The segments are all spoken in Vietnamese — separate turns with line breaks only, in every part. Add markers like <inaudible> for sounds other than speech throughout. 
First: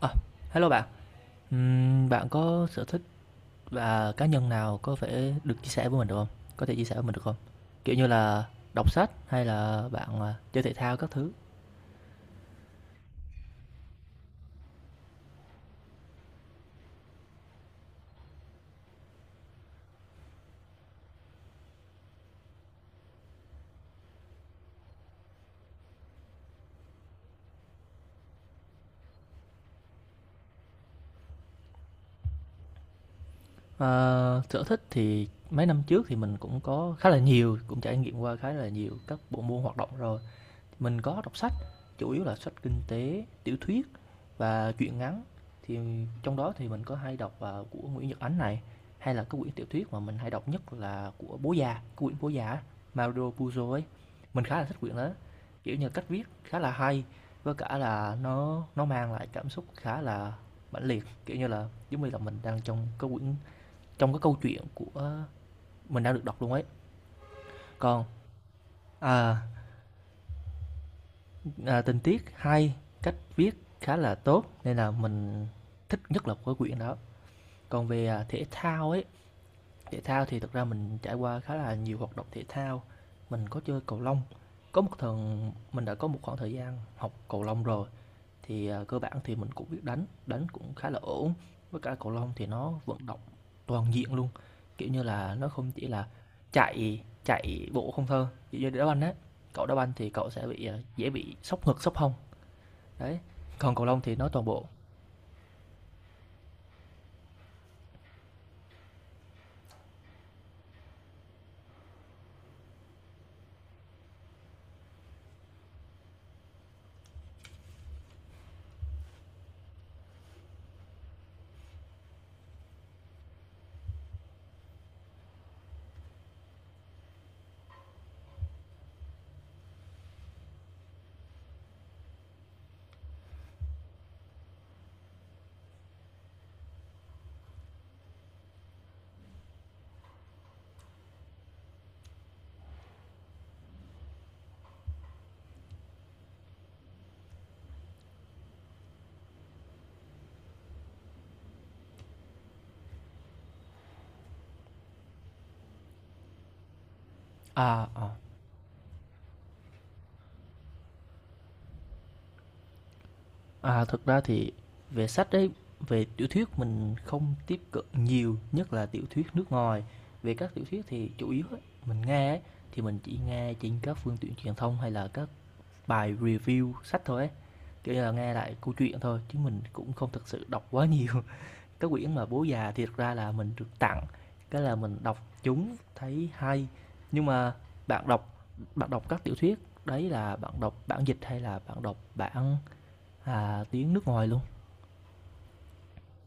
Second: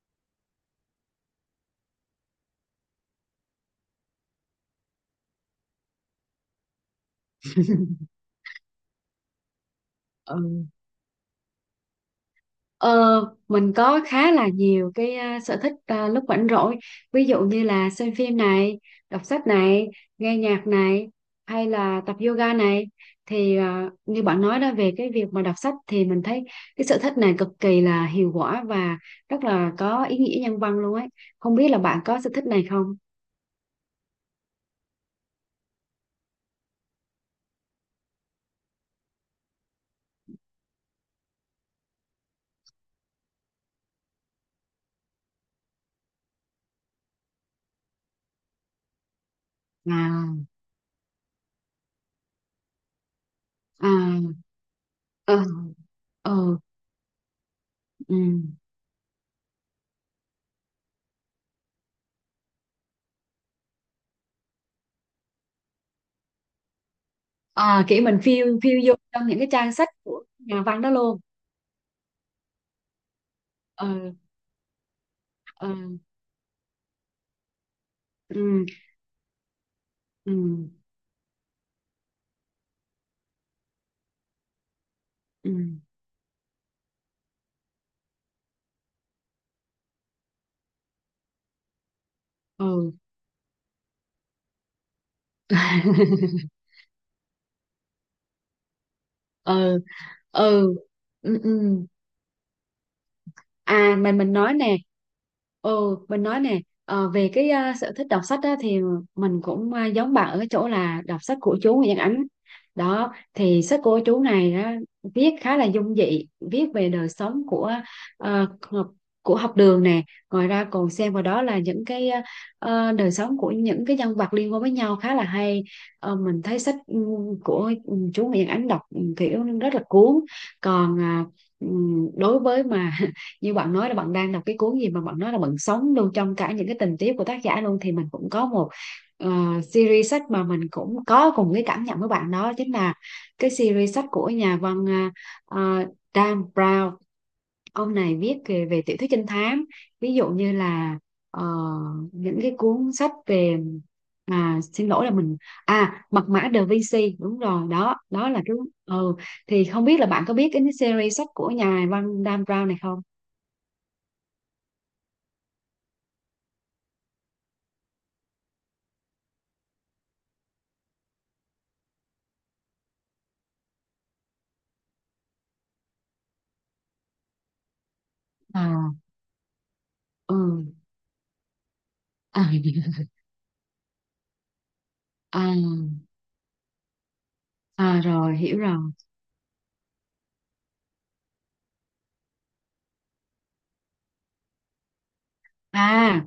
Ờ, Hello bạn. Bạn có sở thích và cá nhân nào có thể được chia sẻ với mình được không? Có thể chia sẻ với mình được không? Kiểu như là đọc sách hay là bạn chơi
Ừ.
thể thao các thứ?
Ờ, mình có khá là nhiều cái sở thích, lúc rảnh rỗi, ví dụ như là xem phim này, đọc sách này, nghe nhạc này, hay là tập yoga này, thì như bạn nói đó, về cái việc mà đọc sách thì mình thấy cái sở thích này cực kỳ là hiệu quả và rất là có ý nghĩa nhân văn luôn ấy. Không biết là bạn có sở thích này không?
Ờ, Sở thích thì mấy năm trước thì mình cũng có khá là nhiều, cũng trải nghiệm qua khá là nhiều các bộ môn hoạt động rồi. Mình có đọc sách, chủ yếu là sách kinh tế, tiểu thuyết và truyện ngắn. Thì trong đó thì mình có hay đọc của Nguyễn Nhật Ánh này, hay là cái quyển tiểu thuyết mà mình hay đọc
À,
nhất là của Bố Già, quyển Bố Già á, Mario Puzo ấy.
à,
Mình khá là thích quyển đó,
ờ,
kiểu như, cách viết
ờ,
khá là hay, với cả
ừ,
là nó mang lại cảm xúc khá là mãnh liệt, kiểu như là, giống như là mình đang trong cái quyển trong cái câu chuyện của mình đang được đọc luôn ấy.
à, kiểu
Còn,
mình phiêu phiêu du trong
à,
những cái trang sách của nhà văn đó luôn.
Tình tiết hay, cách viết
Ờ.
khá là tốt nên là mình
Ờ.
thích nhất là cái quyển đó. Còn về thể
Ừ.
thao ấy, thể thao
Ừ.
thì thực ra mình trải qua khá là nhiều hoạt động thể thao. Mình có chơi cầu lông, có một
Ừ.
thần mình đã có một khoảng thời gian học cầu lông rồi, thì cơ bản thì mình cũng biết đánh, đánh cũng khá là ổn. Với cả cầu lông thì nó
Ừ.
vận động toàn diện luôn, kiểu như là, nó không chỉ là
<laughs>
chạy chạy bộ không thôi, kiểu như đá banh á, cậu đá
Ừ.
banh thì cậu sẽ
Ừ.
dễ bị
Ừ,
sốc
ừ.
ngực, sốc hông. Đấy, còn cầu
À,
lông thì
mình
nói
mình
toàn
nói
bộ.
nè, ừ, mình nói nè, về cái sở thích đọc sách á, thì mình cũng giống bạn ở cái chỗ là đọc sách của chú Nguyễn Văn Ánh đó, thì sách của chú này á, viết khá là dung dị, viết về đời sống của ờ, học- học đường nè, ngoài ra còn xem vào đó là những cái đời sống của những cái nhân vật liên quan với nhau khá là hay. Ờ, mình thấy sách của chú Nguyễn Ánh đọc kiểu rất là cuốn, còn ừ, đối với mà như bạn nói là bạn đang đọc cái cuốn gì mà bạn nói là bạn sống luôn trong cả những cái tình tiết của tác giả luôn, thì mình cũng có một ờ, series sách mà mình cũng có cùng cái cảm nhận với bạn, đó chính là cái series sách của nhà văn ờ, ờ, Dan Brown. Ông này viết về tiểu thuyết trinh thám, ví dụ như là ờ, những cái cuốn sách về, xin lỗi là mình, mật mã Da Vinci, đúng rồi,
À,
đó
ờ.
đó là cái. Ừ. Thì không biết là bạn có biết cái series sách của nhà văn Dan Brown này không?
Thực ra thì về sách đấy, về tiểu thuyết mình không tiếp cận nhiều, nhất là tiểu thuyết nước ngoài. Về các tiểu thuyết thì chủ yếu ấy, mình nghe ấy, thì mình chỉ nghe trên các phương tiện truyền thông hay là các bài review sách thôi ấy. Kiểu như là nghe lại câu
À,
chuyện thôi chứ mình cũng không thực
ừ,
sự đọc quá nhiều. Cái quyển mà Bố
à,
Già thì thực
<laughs>
ra là mình được tặng, cái là mình đọc
à,
chúng thấy hay. Nhưng mà
à
bạn đọc
rồi hiểu rồi.
bạn đọc các tiểu thuyết, đấy là bạn đọc bản dịch hay là bạn đọc bản tiếng nước ngoài luôn?
À,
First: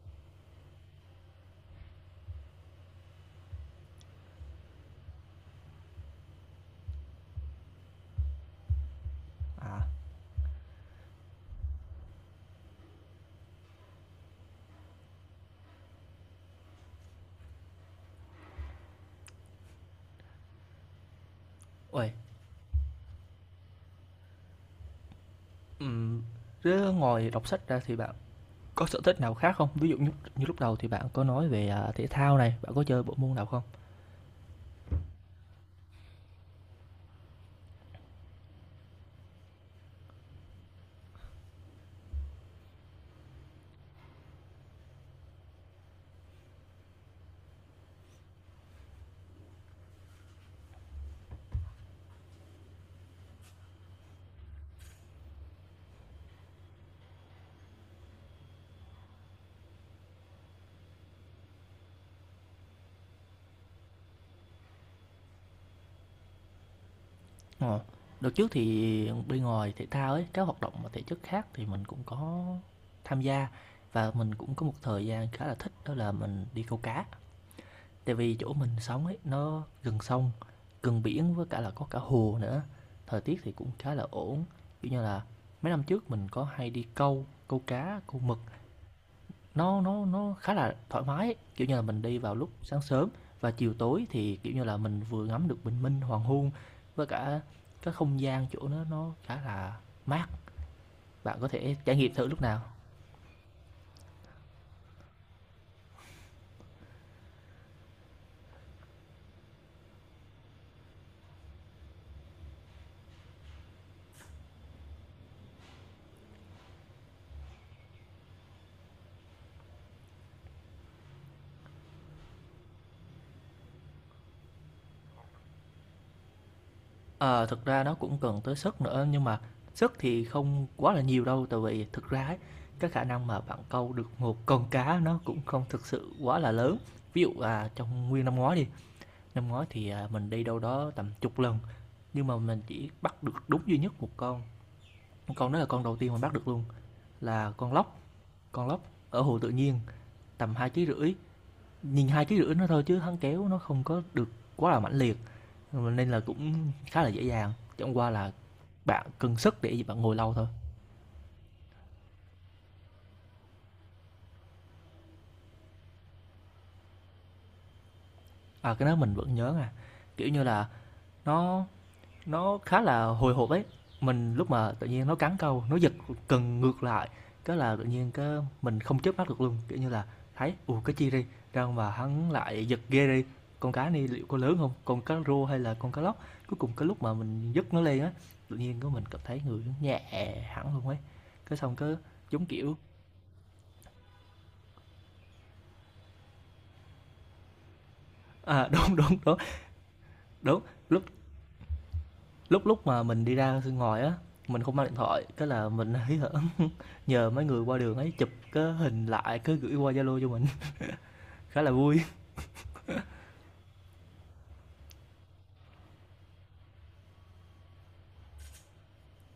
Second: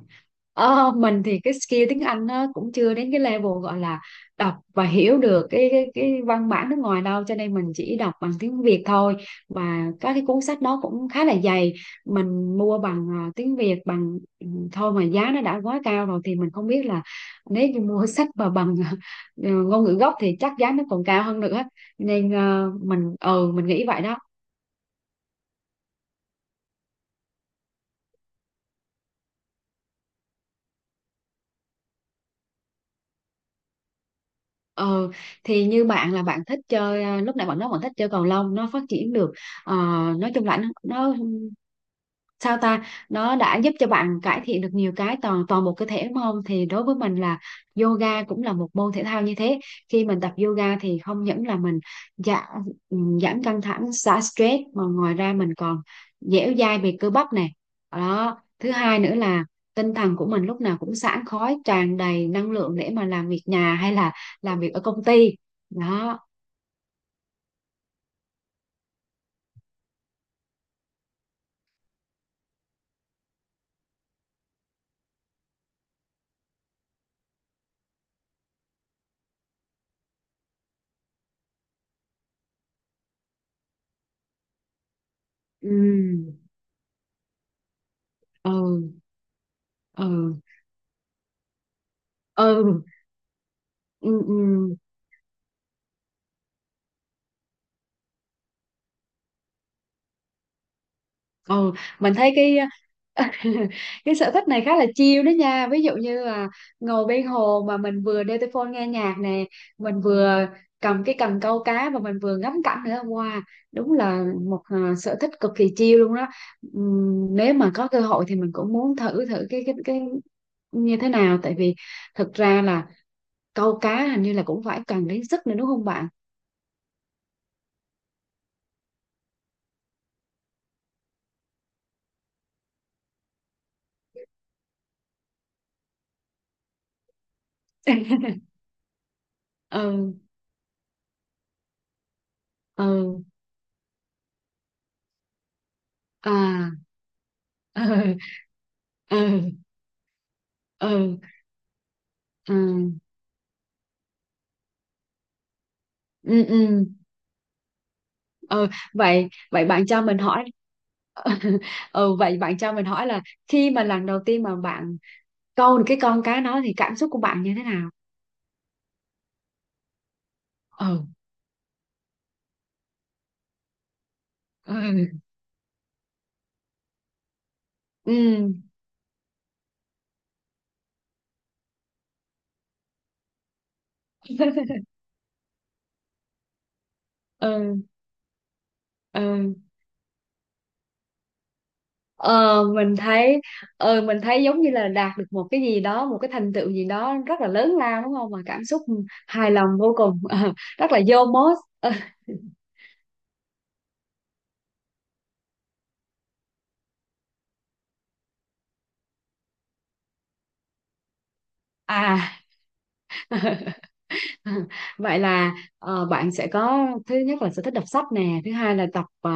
mình thì cái skill tiếng Anh nó cũng chưa đến cái level gọi là đọc và hiểu được cái văn bản nước ngoài đâu, cho nên mình chỉ đọc bằng tiếng Việt thôi,
À,
và các cái cuốn sách nó cũng khá là dày. Mình mua bằng tiếng Việt thôi, mà giá nó đã quá cao rồi, thì mình không biết là nếu như mua <laughs> sách mà bằng <laughs> ngôn ngữ gốc thì chắc giá nó còn cao hơn nữa,
uầy,
nên mình mình nghĩ vậy đó.
ừm, Thế ngoài đọc sách ra thì bạn có sở thích nào khác không? Ví dụ như như lúc đầu thì bạn có nói về thể thao này, bạn có chơi bộ môn nào không?
Ừ, thì như bạn là bạn thích chơi à, lúc nãy bạn nói bạn thích chơi cầu lông, nó phát triển được, ờ, nói chung là nó, sao ta, nó đã giúp cho bạn cải thiện được nhiều cái toàn toàn một cơ thể đúng không? Thì đối với mình là yoga cũng là một môn thể thao như thế. Khi mình tập yoga thì không những là mình giảm giảm căng thẳng, xả stress, mà ngoài ra mình còn dẻo dai về cơ bắp này, đó, thứ hai nữa là tinh thần của mình lúc nào cũng sảng khoái, tràn đầy năng lượng để mà làm việc nhà hay là làm việc ở công ty. Đó.
Ờ, Đợt trước thì bên ngoài thể thao ấy, các hoạt động mà thể chất khác thì mình cũng có tham gia và mình cũng có một thời gian khá là thích đó là mình đi câu cá. Tại vì chỗ mình sống ấy nó gần sông, gần biển với cả là có cả hồ nữa. Thời tiết thì cũng khá là ổn. Kiểu như là mấy
Ừ.
năm trước mình có hay đi câu, câu cá, câu mực
Ừ.
nó
Ừ.
khá là thoải mái, kiểu như là mình đi vào lúc sáng
Ừ.
sớm và chiều tối
Ừ.
thì, kiểu như là, mình vừa ngắm được bình minh, hoàng hôn với cả cái không gian chỗ nó khá là mát, bạn có
Ừ.
thể trải nghiệm
Mình
thử
thấy
lúc
cái
nào.
<laughs> cái sở thích này khá là chill đó nha, ví dụ như là ngồi bên hồ mà mình vừa đeo tai phone nghe nhạc nè, mình vừa cầm cái cần câu cá và mình vừa ngắm cảnh nữa, wow, đúng là một sở thích cực kỳ chill luôn đó. Nếu mà có cơ hội thì mình cũng muốn thử thử cái như thế nào, tại vì thực ra là câu cá hình như là cũng phải cần đến sức nữa, đúng không bạn?
Ờ, thực ra nó cũng cần tới sức nữa nhưng mà sức thì không quá là nhiều đâu, tại vì thực ra ấy, cái khả năng mà bạn câu được một con cá nó cũng không thực sự quá là lớn. Trong nguyên năm ngoái
<laughs>
đi, năm ngoái thì
Ừ.
mình đi đâu đó tầm chục lần, nhưng mà mình chỉ
Ừ.
bắt được đúng duy nhất một con đó là con đầu tiên mình bắt được luôn,
À.
là con
Ừ.
lóc, con lóc ở hồ
Ừ.
tự nhiên, tầm hai ký rưỡi.
Ừ.
Nhìn hai ký rưỡi nó thôi
Ừ,
chứ hắn kéo nó không có được quá là mãnh liệt nên là
ừ,
cũng
ừ.
khá là dễ dàng, chẳng qua là
Ờ,
bạn
vậy
cần sức
vậy
để
bạn
bạn
cho
ngồi
mình
lâu
hỏi,
thôi.
<laughs> ừ, vậy bạn cho mình hỏi là khi mà lần đầu tiên mà bạn câu được cái con cá đó thì cảm xúc của bạn như thế nào?
Cái đó mình vẫn nhớ, kiểu như là
Ừ.
nó nó khá là hồi hộp ấy. Mình lúc mà
Ừ.
tự nhiên nó cắn câu, nó giật cần ngược lại, cái là tự nhiên cái
Ừ.
mình không chớp mắt được luôn, kiểu như là thấy cái chi đi, ra mà hắn lại giật ghê đi, con cá này liệu có lớn không,
<laughs>
con cá rô hay là con cá lóc? Cuối cùng cái lúc mà mình dứt
Ừ.
nó lên á, tự nhiên cái mình cảm thấy
Ừ.
người nhẹ hẳn luôn ấy. Cái xong cái giống
ờ
kiểu
mình thấy mình thấy giống như là đạt được một cái gì đó, một cái thành tựu gì đó rất là lớn lao, đúng không, mà cảm
<laughs>
xúc
đúng, đúng, đúng,
hài lòng vô cùng,
đúng,
<laughs> rất là
lúc
vô mốt. <laughs>
lúc lúc mà mình đi ra ngoài á, mình không mang điện thoại, cái là mình hí hở nhờ mấy người qua đường ấy chụp cái hình lại cứ gửi qua Zalo cho mình. <laughs> Khá là vui.
À. <laughs> <laughs> Vậy là bạn sẽ có, thứ nhất là sở thích đọc sách nè, thứ hai là tập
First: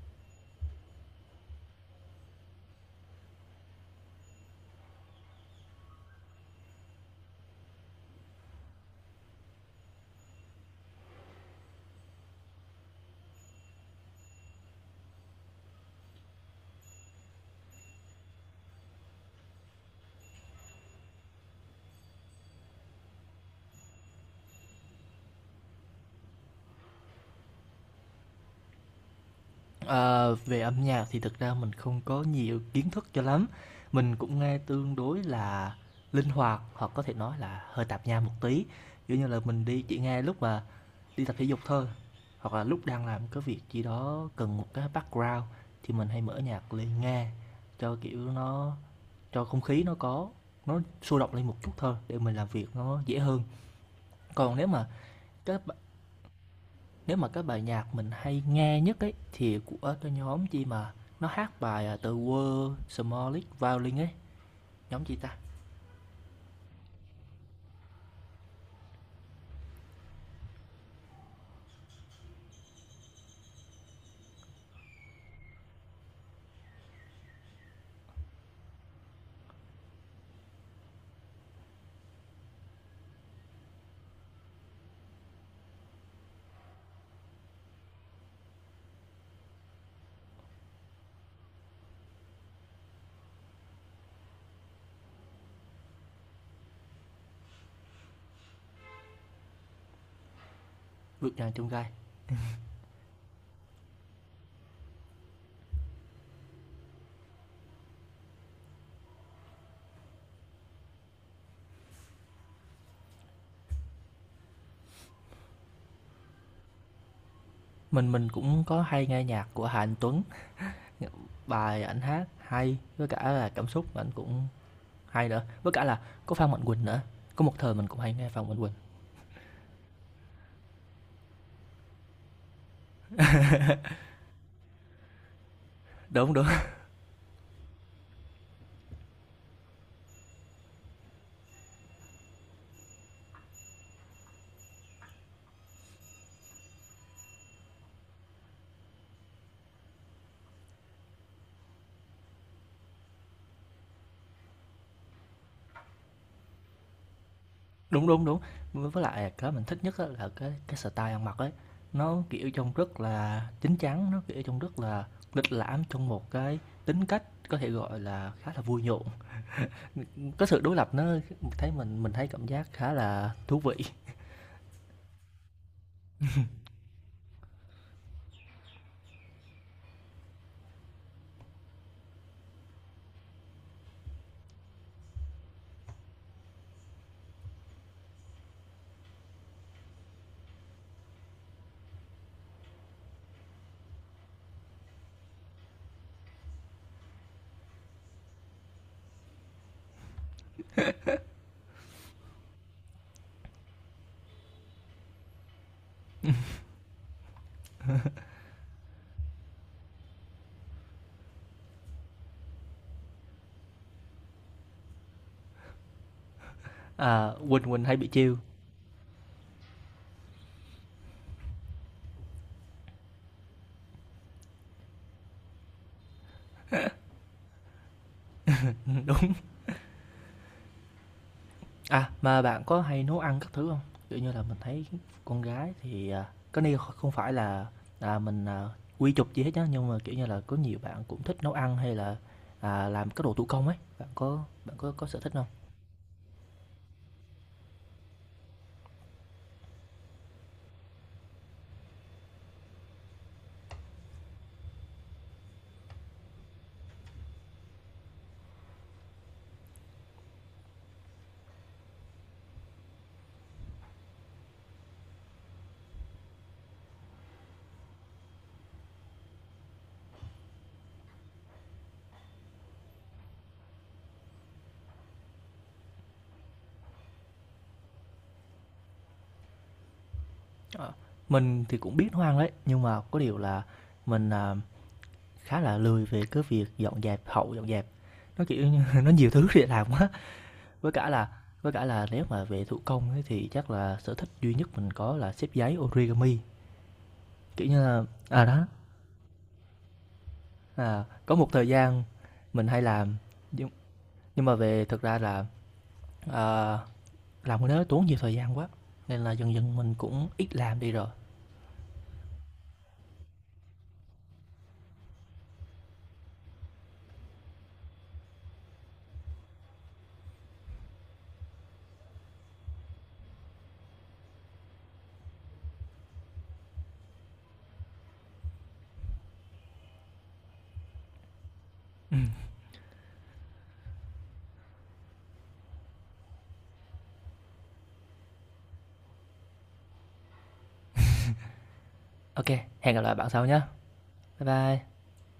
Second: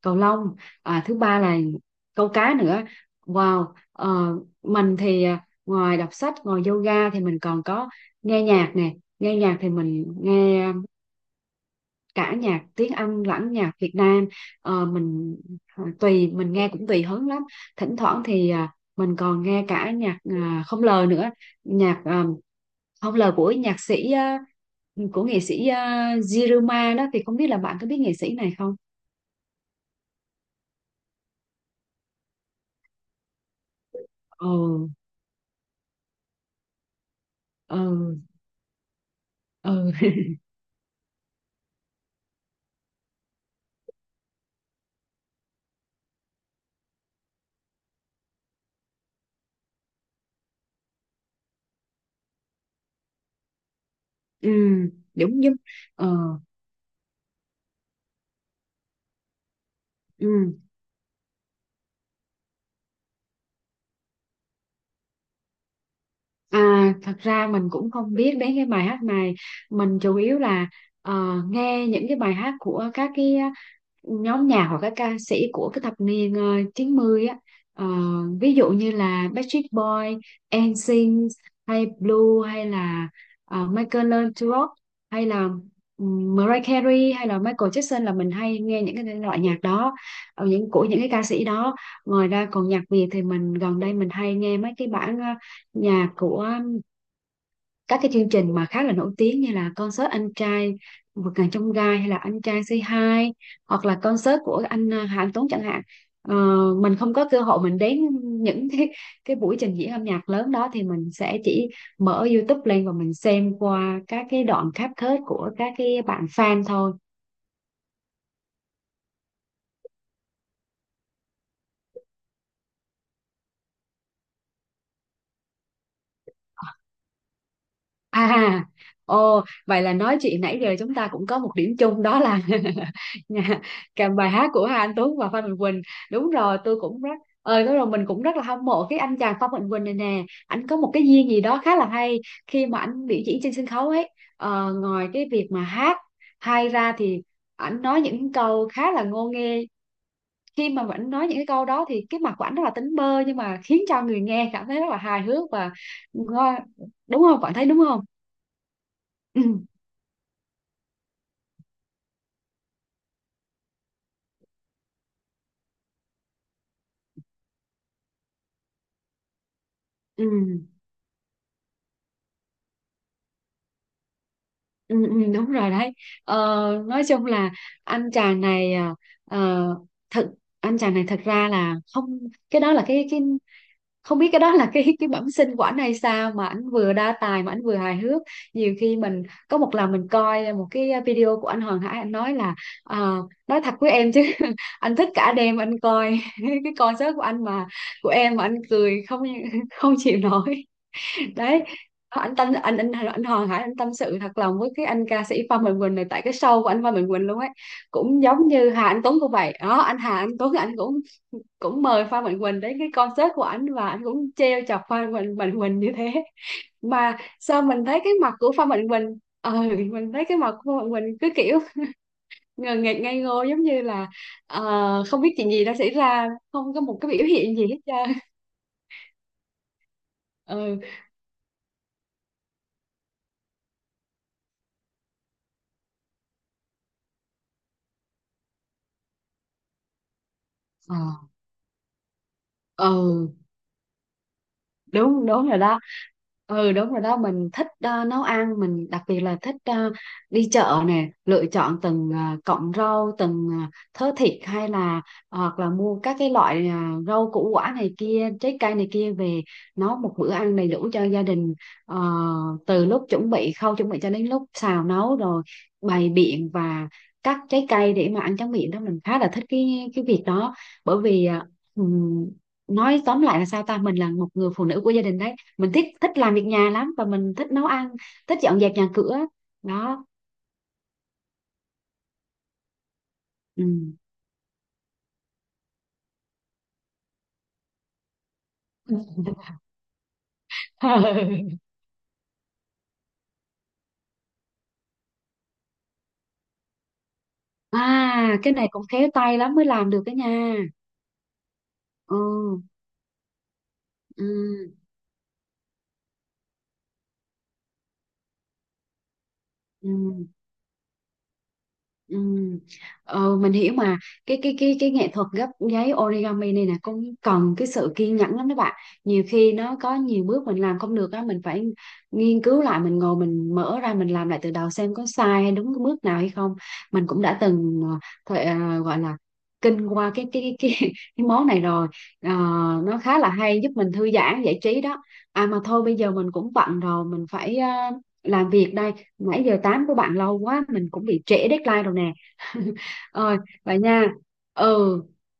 cầu lông, thứ ba là câu cá nữa, wow. ờ, mình thì ngoài đọc sách, ngoài yoga, thì mình còn có nghe nhạc nè. Nghe nhạc thì mình nghe cả nhạc tiếng Anh lẫn nhạc Việt Nam. Ờ, mình tùy mình nghe cũng tùy hứng lắm, thỉnh thoảng thì mình còn nghe cả nhạc không lời nữa, nhạc không lời của nhạc sĩ của nghệ sĩ Jiruma đó, thì không biết là bạn có biết nghệ sĩ này không?
Ờ, về âm nhạc thì thực ra mình không có nhiều kiến thức cho lắm, mình cũng
Ờ.
nghe tương đối là linh hoạt hoặc có thể nói là
Ờ.
hơi tạp nham một tí, kiểu như là mình đi
Ờ.
chỉ nghe
<laughs>
lúc mà đi tập thể dục thôi hoặc là lúc đang làm cái việc gì đó cần một cái background thì mình hay mở nhạc lên nghe cho kiểu nó cho không khí nó có nó sôi động lên một chút thôi để mình làm việc nó dễ hơn.
Ừ,
Còn nếu mà
đúng, nhưng,
cái
ừ,
Nếu mà cái bài nhạc mình hay nghe nhất ấy thì của cái
ừ.
nhóm chi mà nó hát bài The World Smallest Violin ấy, nhóm chi ta?
À, thật ra mình cũng không biết đến cái bài hát này, mình chủ yếu là nghe những cái bài hát của các cái nhóm nhạc hoặc các ca sĩ của cái thập niên 90 á. Ờ, ví dụ như là Backstreet Boy, NSYNC hay Blue hay là Michael Learns to Rock, hay là Mariah Carey hay là Michael Jackson, là mình hay nghe những cái loại nhạc đó, những của những cái ca sĩ đó. Ngoài ra còn nhạc Việt thì mình gần đây mình hay nghe mấy cái bản nhà của các cái chương trình mà khá là nổi tiếng như là concert Anh Trai Vượt
Vượt
Ngàn
ngàn chông
Chông
gai.
Gai hay là Anh Trai Say Hi, hoặc là concert của anh Hà Anh Tuấn chẳng hạn. Ờ, mình không có cơ hội mình đến những cái buổi trình diễn âm nhạc lớn đó, thì mình sẽ chỉ mở YouTube lên và mình xem qua các cái đoạn cáp kết của các cái bạn fan thôi.
Mình cũng có hay nghe nhạc của Hà Anh Tuấn, bài ảnh hát hay, với cả là cảm xúc của ảnh cũng hay nữa, với cả là có Phan Mạnh Quỳnh nữa, có một thời mình cũng hay nghe Phan Mạnh
À,
Quỳnh.
ồ, vậy là nói chuyện nãy giờ chúng ta cũng có một điểm chung, đó là <laughs> nhà, cả bài hát của Hà Anh Tuấn và Phan Mạnh Quỳnh. Đúng
Đúng, đúng.
rồi, tôi cũng rất, đúng rồi, mình cũng rất là hâm mộ cái anh chàng Phan Mạnh Quỳnh này nè. Anh có một cái duyên gì đó khá là hay khi mà anh biểu diễn trên sân khấu ấy. Ờ, ngoài cái việc mà hát hay ra thì anh nói những câu khá là ngô nghê. Khi mà anh nói những cái câu đó thì cái mặt của anh rất là tính bơ, nhưng mà khiến cho người nghe cảm thấy rất là hài hước và ngo- đúng không? Bạn thấy đúng không?
Đúng, đúng, đúng. Với lại
Ừ.
cái mình thích nhất á là cái style ăn mặc ấy, nó, kiểu, trông rất là chín chắn, nó, kiểu, trông rất là lịch lãm trong một cái tính cách có thể gọi là khá là vui nhộn.
Ừ,
Ừm, cái sự đối lập nó thấy mình thấy cảm giác khá là thú vị.
ừ, ừ, đúng rồi đấy. ờ, nói chung là anh chàng này ờ, thật anh chàng này thật ra là không, cái đó là cái, không biết cái đó là cái bẩm sinh của anh hay sao mà anh vừa đa tài mà anh vừa hài hước. Nhiều khi mình có một lần mình coi một cái video của anh Hoàng Hải, anh nói là ờ, nói thật với em chứ, <laughs> anh thích cả đêm anh coi <laughs> cái concert của em mà anh cười không không chịu nổi. Đấy, anh Hoàng Hải anh tâm sự thật lòng với cái anh ca sĩ Phan Mạnh Quỳnh này, tại cái show của anh Phan Mạnh Quỳnh luôn ấy. Cũng giống như Hà Anh Tuấn cũng vậy đó, anh Hà Anh Tuấn anh cũng cũng mời Phan Mạnh Quỳnh đến cái concert của anh và anh cũng trêu chọc Phan Mạnh Quỳnh như thế, mà
À,
sao
Quỳnh Quỳnh
mình
hay
thấy
bị
cái mặt
chiêu.
của Phan Mạnh Quỳnh, mình thấy cái mặt của Phan Mạnh Quỳnh cứ kiểu ngờ nghệch ngây ngô, giống như là không biết chuyện gì đã xảy ra, không có một cái biểu hiện gì hết trơn.
<laughs> Đúng.
Ừ.
À, mà bạn có hay nấu ăn các thứ không? Kiểu như là, mình thấy con gái thì cái này không phải là, à, mình, à, quy chụp gì hết nhá, nhưng mà, kiểu như là, có nhiều
Ờ.
bạn cũng thích nấu ăn hay là làm các
Ừ,
đồ thủ công ấy, bạn có có sở
đúng,
thích không?
đúng rồi đó, ừ, đúng rồi đó, mình thích nấu ăn. Mình đặc biệt là thích đi chợ nè, lựa chọn từng cọng rau, từng thớ thịt, hay là hoặc là mua các cái loại rau củ quả này kia, trái cây này kia về, nấu một bữa ăn đầy đủ cho gia đình. Ờ, từ lúc chuẩn bị, khâu chuẩn bị cho đến lúc xào nấu, rồi bày biện và cắt trái cây để mà ăn tráng miệng đó, mình khá là thích cái việc đó. Bởi vì ờ, nói tóm lại là, sao ta, mình là một người phụ nữ của gia đình đấy, mình thích thích làm việc nhà lắm và mình thích nấu ăn, thích dọn dẹp nhà cửa. Đó.
Ờ, mình thì cũng biết nấu ăn đấy, nhưng mà có điều là
Ừ.
mình khá là lười về cái việc dọn dẹp, hậu dọn dẹp. Nó, kiểu như, <laughs> nó nhiều thứ
<laughs>
để làm quá, với cả là nếu mà về thủ công ấy thì chắc là sở thích duy nhất mình có là xếp giấy origami. Kiểu như là
À, cái
đó,
này cũng khéo tay lắm mới làm được cái nha.
có một thời gian
Ừ.
mình hay làm, nhưng nhưng mà
Ừ.
về thực ra là, ờ, làm cái đó tốn nhiều thời gian quá, nên là dần dần mình
Ừ.
cũng ít làm đi rồi.
Ừ. Ờ, mình hiểu mà, cái nghệ thuật gấp giấy origami này nè cũng cần cái sự kiên nhẫn lắm đó bạn, nhiều khi nó có nhiều bước mình làm không được á, mình phải nghiên cứu lại, mình ngồi mình mở ra mình làm lại từ đầu xem có sai hay đúng cái bước nào hay không. Mình cũng đã từng thời, gọi là kinh qua <laughs> cái món này rồi. Ờ, nó khá là hay, giúp mình thư giãn giải trí đó. À, mà thôi bây giờ mình cũng bận rồi, mình phải làm việc đây, nãy giờ tám của bạn lâu quá mình cũng bị trễ deadline rồi nè.
Ok,
<laughs>
hẹn gặp lại bạn
Rồi,
sau nhé.
vậy nha.
Bye bye.
Ừ.